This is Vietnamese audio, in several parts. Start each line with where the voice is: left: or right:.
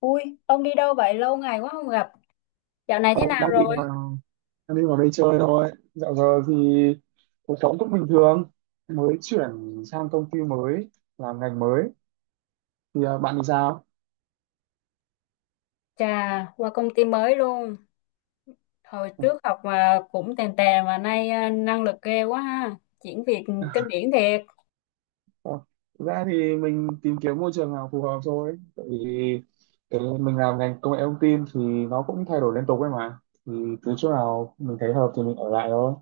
left: Ui, ông đi đâu vậy? Lâu ngày quá không gặp. Dạo này
right: Ờ,
left: thế nào rồi?
right: đang định vào đây chơi thôi. Dạo giờ thì cuộc sống cũng bình thường, mới chuyển sang công ty mới, làm ngành mới. Bạn thì sao?
left: Chà, qua công ty mới luôn. Hồi
right: Ờ,
left: trước học mà cũng tèn tè mà nay năng lực ghê quá ha. Chuyển việc kinh điển thiệt.
right: ờ, Thực ra thì mình tìm kiếm môi trường nào phù hợp thôi, tại vì cái mình làm ngành công nghệ thông tin thì nó cũng thay đổi liên tục ấy mà, thì cứ chỗ nào mình thấy hợp thì mình ở lại thôi.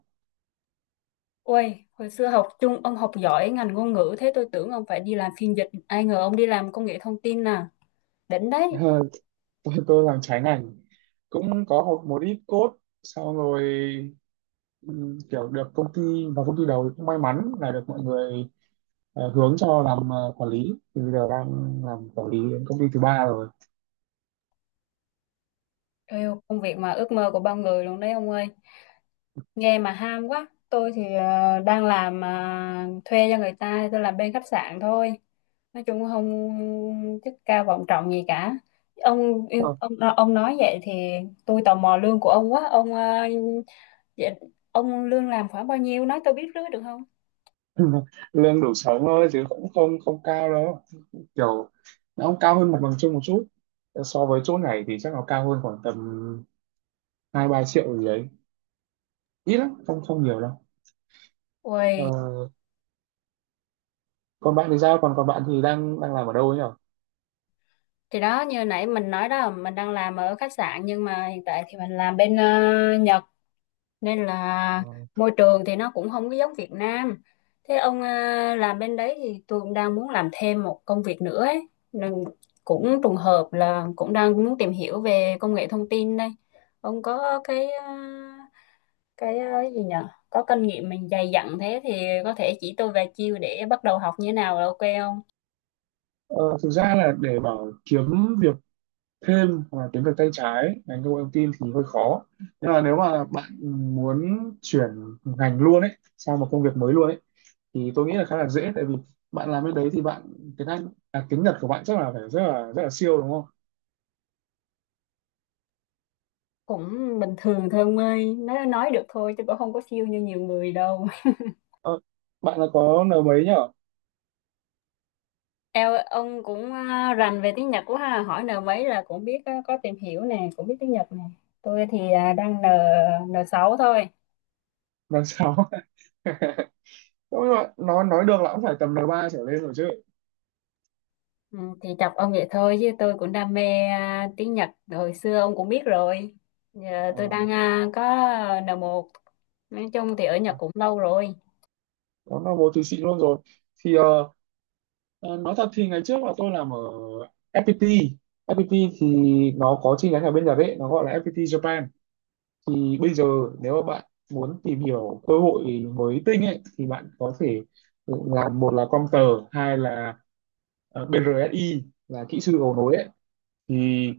left: Ui, hồi xưa học chung ông học giỏi ngành ngôn ngữ thế tôi tưởng ông phải đi làm phiên dịch. Ai ngờ ông đi làm công nghệ thông tin nè. Đỉnh đấy.
right: Tôi làm trái ngành, cũng có học một ít code, xong rồi kiểu được công ty, và công ty đầu cũng may mắn là được mọi người hướng cho làm quản lý, thì bây giờ đang làm quản lý đến công ty thứ ba rồi.
left: Eo, công việc mà ước mơ của bao người luôn đấy ông ơi. Nghe mà ham quá. Tôi thì đang làm thuê cho người ta, tôi làm bên khách sạn thôi. Nói chung không chức cao vọng trọng gì cả. Ông yêu
right: Ờ,
left: ông ông nói vậy thì tôi tò mò lương của ông quá. Ông vậy, ông lương làm khoảng bao nhiêu? Nói tôi biết rưới được không?
right: lương đủ sống thôi chứ cũng không không cao đâu, kiểu nó cũng cao hơn mặt bằng chung một chút. Ờ, so với chỗ này thì chắc nó cao hơn khoảng tầm 2-3 triệu gì đấy, ít lắm, không không nhiều đâu.
left: Ui,
right: Ờ, còn bạn thì sao? Còn còn bạn thì đang đang làm ở đâu ấy nhỉ?
left: thì đó như nãy mình nói đó, mình đang làm ở khách sạn nhưng mà hiện tại thì mình làm bên Nhật. Nên là môi trường thì nó cũng không có giống Việt Nam. Thế ông làm bên đấy thì tôi cũng đang muốn làm thêm một công việc nữa ấy. Nên cũng trùng hợp là cũng đang muốn tìm hiểu về công nghệ thông tin đây. Ông có cái cái gì nhở, có kinh nghiệm mình dày dặn thế thì có thể chỉ tôi vài chiêu để bắt đầu học như thế nào là ok không?
right: Ờ, thực ra là để bảo kiếm việc thêm hoặc là tiếng Việt tay trái ngành công nghệ thông tin thì hơi khó, nhưng mà nếu mà bạn muốn chuyển ngành luôn ấy, sang một công việc mới luôn ấy, thì tôi nghĩ là khá là dễ, tại vì bạn làm bên đấy thì bạn tiếng Anh tiếng Nhật của bạn chắc là phải rất là siêu đúng không?
left: Cũng bình thường thôi ông ơi, nói được thôi chứ cũng không có siêu như nhiều người đâu.
right: ờ, Bạn là có N mấy nhở?
left: Eo, ông cũng rành về tiếng Nhật quá ha, hỏi N mấy là cũng biết á, có tìm hiểu nè, cũng biết tiếng Nhật nè. Tôi thì đang N n sáu thôi.
right: N6. Đúng rồi, nói được là cũng phải tầm N3 trở lên rồi chứ.
left: Ừ, thì chọc ông vậy thôi chứ tôi cũng đam mê tiếng Nhật hồi xưa ông cũng biết rồi. Giờ
right: Ờ,
left: tôi đang có n một. Nói chung thì ở Nhật cũng lâu rồi.
right: có N1 thì xịn luôn rồi. Thì Ờ, nói thật thì ngày trước là tôi làm ở FPT. FPT thì nó có chi nhánh ở bên Nhật ấy, nó gọi là FPT Japan. Thì bây giờ nếu mà bạn muốn tìm hiểu cơ hội mới tinh ấy thì bạn có thể làm, một là Comter, hai là BRSI là kỹ sư cầu nối ấy. Thì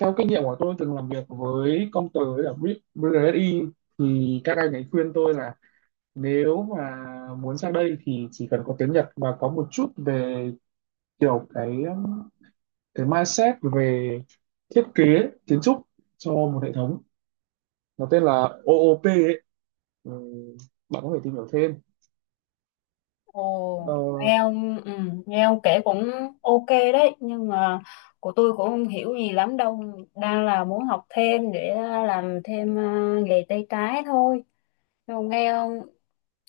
right: theo kinh nghiệm của tôi từng làm việc với Comter với cả BRSI thì các anh ấy khuyên tôi là nếu mà muốn sang đây thì chỉ cần có tiếng Nhật và có một chút về kiểu cái mindset về thiết kế, kiến trúc cho một hệ thống, nó tên là OOP ấy. Ừ, bạn có thể tìm hiểu thêm. ờ,
left: Ồ, nghe ông nghe ông kể cũng ok đấy, nhưng mà của tôi cũng không hiểu gì lắm đâu, đang là muốn học thêm để làm thêm nghề tay trái thôi. Không, nghe không?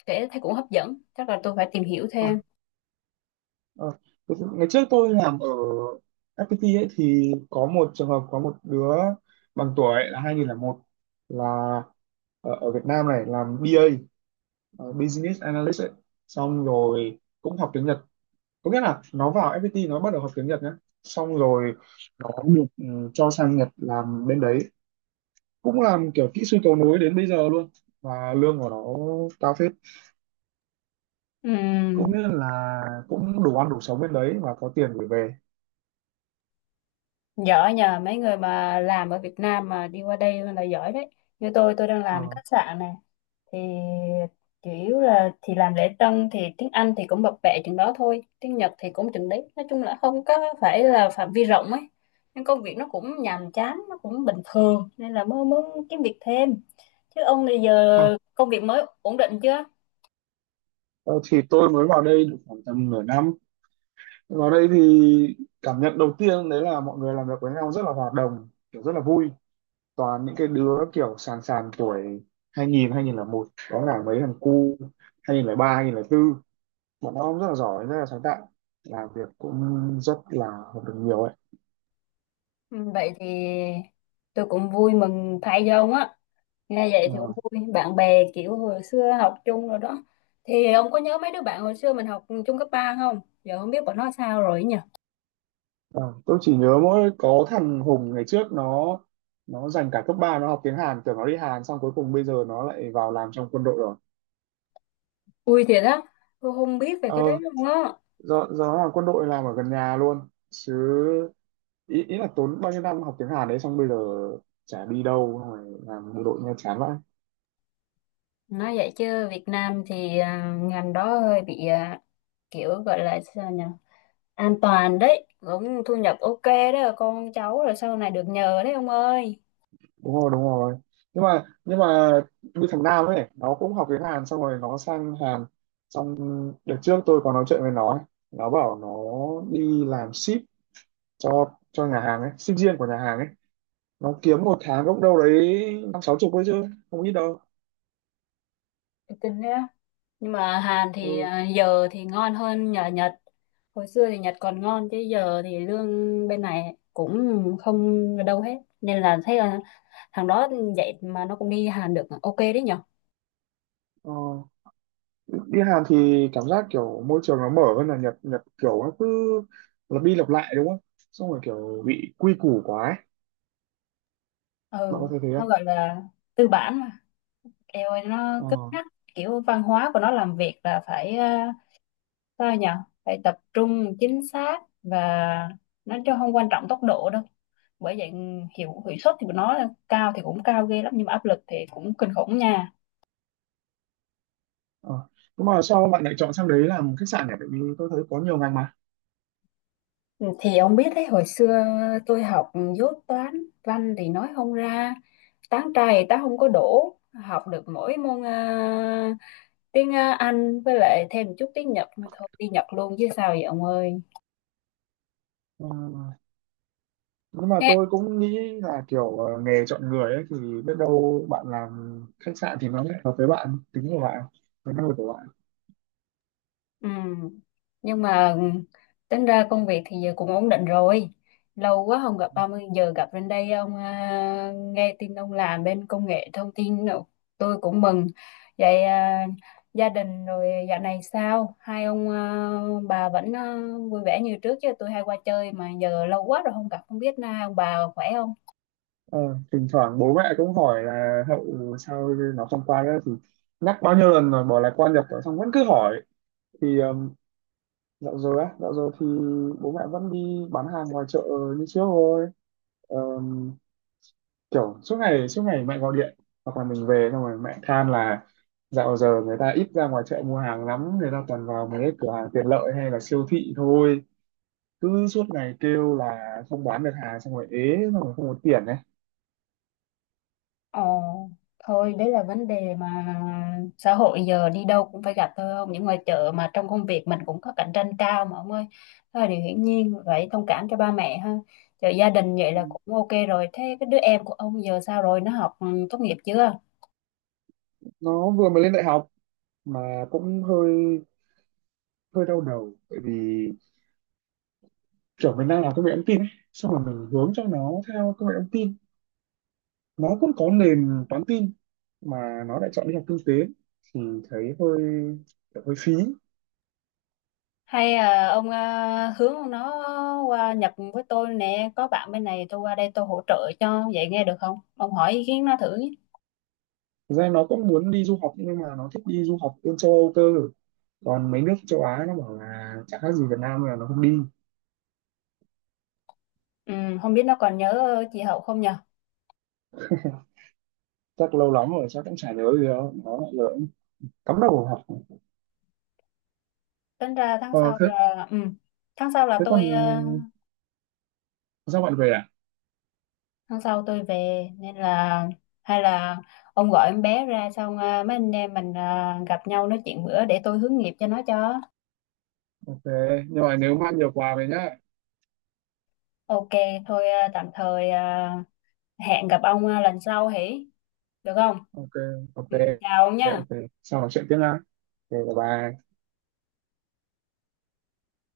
left: Kể thấy cũng hấp dẫn. Chắc là tôi phải tìm hiểu
right: à,
left: thêm.
right: à, Ngày trước tôi làm ở FPT ấy, thì có một trường hợp có một đứa bằng tuổi là 2001, là ở Việt Nam này làm BA, Business Analyst ấy. Xong rồi cũng học tiếng Nhật, có nghĩa là nó vào FPT nó bắt đầu học tiếng Nhật nhé, xong rồi nó được cho sang Nhật làm bên đấy, cũng làm kiểu kỹ sư cầu nối đến bây giờ luôn, và lương của nó cao phết. Cũng
left: Ừm,
right: nghĩa là cũng đủ ăn đủ sống bên đấy và có tiền gửi về.
left: giỏi nhờ, mấy người mà làm ở Việt Nam mà đi qua đây là giỏi đấy. Như tôi đang làm
right: Ờ.
left: khách sạn này. Thì chủ yếu là thì làm lễ tân thì tiếng Anh thì cũng bập bẹ chừng đó thôi. Tiếng Nhật thì cũng chừng đấy. Nói chung là không có phải là phạm vi rộng ấy. Nhưng công việc nó cũng nhàm chán, nó cũng bình thường. Nên là mới muốn kiếm việc thêm. Chứ ông bây
right: Ờ,
left: giờ công việc mới ổn định chưa?
right: ờ, thì tôi mới vào đây được khoảng tầm nửa năm. Vào đây thì cảm nhận đầu tiên đấy là mọi người làm việc với nhau rất là hòa đồng, kiểu rất là vui, toàn những cái đứa kiểu sàn sàn tuổi 2000 một, có cả mấy thằng cu 2003 bốn. Bọn nó rất là giỏi, rất là sáng tạo, làm việc cũng rất là học được nhiều ấy.
left: Ừ, vậy thì tôi cũng vui mừng thay cho ông á, nghe vậy thì cũng
right: Ờ,
left: vui, bạn bè kiểu hồi xưa học chung rồi đó, thì ông có nhớ mấy đứa bạn hồi xưa mình học chung cấp 3 không, giờ không biết bọn nó sao rồi ấy nhỉ.
right: Ờ, tôi chỉ nhớ mỗi có thằng Hùng, ngày trước nó dành cả cấp ba nó học tiếng Hàn, tưởng nó đi Hàn, xong cuối cùng bây giờ nó lại vào làm trong quân đội rồi.
left: Vui thiệt á, tôi không biết về cái đấy
right: Ờ,
left: luôn á.
right: do nó làm quân đội làm ở gần nhà luôn chứ. Ý là tốn bao nhiêu năm học tiếng Hàn đấy xong bây giờ chả đi đâu, xong rồi làm bộ đội nghe chán vậy.
left: Nói vậy chứ Việt Nam thì ngành đó hơi bị kiểu gọi là sao nhỉ, an toàn đấy, cũng thu nhập ok đó, con cháu rồi sau này được nhờ đấy ông ơi.
right: Đúng rồi, đúng rồi, nhưng mà như thằng Nam ấy, nó cũng học tiếng Hàn xong rồi nó sang Hàn. Xong đợt trước tôi có nói chuyện với nó ấy. Nó bảo nó đi làm ship cho nhà hàng ấy, sinh viên của nhà hàng ấy, nó kiếm một tháng gốc đâu đấy năm sáu chục thôi chứ không ít đâu.
left: Tôi tin đó, nhưng mà Hàn thì
right: Ừ.
left: giờ thì ngon hơn nhờ Nhật. Hồi xưa thì Nhật còn ngon chứ giờ thì lương bên này cũng không đâu hết, nên là thấy là thằng đó vậy mà nó cũng đi Hàn được, ok đấy nhở.
right: Ờ. Đi Hàn thì cảm giác kiểu môi trường nó mở hơn là Nhật. Nhật kiểu nó cứ lặp đi lặp lại đúng không? Xong rồi kiểu bị quy củ quá ấy. Bạn có
left: Ừ,
right: thấy thế
left: nó
right: không?
left: gọi là tư bản mà, eo ơi nó
right: Ờ.
left: cứng nhắc, kiểu văn hóa của nó làm việc là phải sao nhở? Phải tập trung chính xác và nó chứ không quan trọng tốc độ đâu, bởi vậy hiệu hiệu suất thì của nó cao thì cũng cao ghê lắm nhưng mà áp lực thì cũng kinh khủng nha.
right: Ờ. Nhưng mà sao bạn lại chọn sang đấy làm khách sạn nhỉ? Tại vì tôi thấy có nhiều ngành mà.
left: Ừ, thì ông biết đấy, hồi xưa tôi học dốt toán, văn thì nói không ra, tán trai ta không có đổ, học được mỗi môn tiếng Anh với lại thêm chút tiếng Nhật mà thôi, đi Nhật luôn chứ sao vậy ông ơi.
right: Ờ. Nhưng mà
left: Thế.
right: tôi cũng nghĩ là kiểu nghề chọn người ấy, thì biết đâu bạn làm khách sạn thì nó lại hợp với bạn, tính của bạn, với năng lực của bạn.
left: Ừ. Nhưng mà tính ra công việc thì giờ cũng ổn định rồi. Lâu quá không gặp 30 giờ gặp lên đây ông nghe tin ông làm bên công nghệ thông tin nữa. Tôi cũng mừng. Vậy gia đình rồi dạo này sao? Hai ông bà vẫn vui vẻ như trước chứ, tôi hay qua chơi mà giờ lâu quá rồi không gặp, không biết na ông bà khỏe không?
right: Ờ, thỉnh thoảng bố mẹ cũng hỏi là Hậu sao nó không qua nữa, thì nhắc bao nhiêu lần rồi bỏ là qua Nhật rồi xong vẫn cứ hỏi. Thì dạo rồi á, dạo rồi thì bố mẹ vẫn đi bán hàng ngoài chợ như trước thôi. Ờm, Kiểu suốt ngày mẹ gọi điện, hoặc là mình về xong rồi mẹ than là dạo giờ người ta ít ra ngoài chợ mua hàng lắm, người ta toàn vào mấy cái cửa hàng tiện lợi hay là siêu thị thôi, cứ suốt ngày kêu là không bán được hàng, xong rồi ế, xong rồi không có tiền ấy.
left: Ờ, thôi đấy là vấn đề mà xã hội giờ đi đâu cũng phải gặp thôi, không những ngoài chợ mà trong công việc mình cũng có cạnh tranh cao mà ông ơi, thôi điều hiển nhiên phải thông cảm cho ba mẹ ha. Chợ gia đình vậy là cũng ok rồi, thế cái đứa em của ông giờ sao rồi, nó học tốt nghiệp chưa?
right: Nó vừa mới lên đại học mà cũng hơi hơi đau đầu, bởi vì kiểu mình đang làm công nghệ thông tin ấy, xong rồi mình hướng cho nó theo công nghệ thông tin, nó cũng có nền toán tin, mà nó lại chọn đi học kinh tế, thì thấy hơi kiểu hơi phí.
left: Hay ông hướng nó qua Nhật với tôi nè, có bạn bên này tôi qua đây tôi hỗ trợ cho, vậy nghe được không, ông hỏi ý kiến nó thử nhé.
right: Thực ra nó cũng muốn đi du học, nhưng mà nó thích đi du học bên châu Âu cơ, còn mấy nước châu Á nó bảo là chẳng khác gì Việt Nam nên là nó không đi.
left: Ừ, không biết nó còn nhớ chị Hậu không nhờ.
right: Chắc lâu lắm rồi chắc cũng chả nhớ gì đâu, nó lại lỡ cắm đầu vào học.
left: Tính ra tháng
right: Ờ
left: sau
right: thế
left: là tháng sau là
right: Thế
left: tôi
right: còn,
left: ờ,
right: sao bạn về à?
left: tháng sau tôi về, nên là hay là ông gọi em bé ra xong mấy anh em mình gặp nhau nói chuyện bữa để tôi hướng nghiệp cho nó cho
right: Ok, nhưng mà nhớ mang nhiều quà về nhá.
left: ok. Thôi tạm thời hẹn gặp ông lần sau hỉ, được không?
right: Ok. Ok.
left: Ừ, chào ông nha.
right: Ok, sau nói chuyện tiếp nha. Ok, bye bye.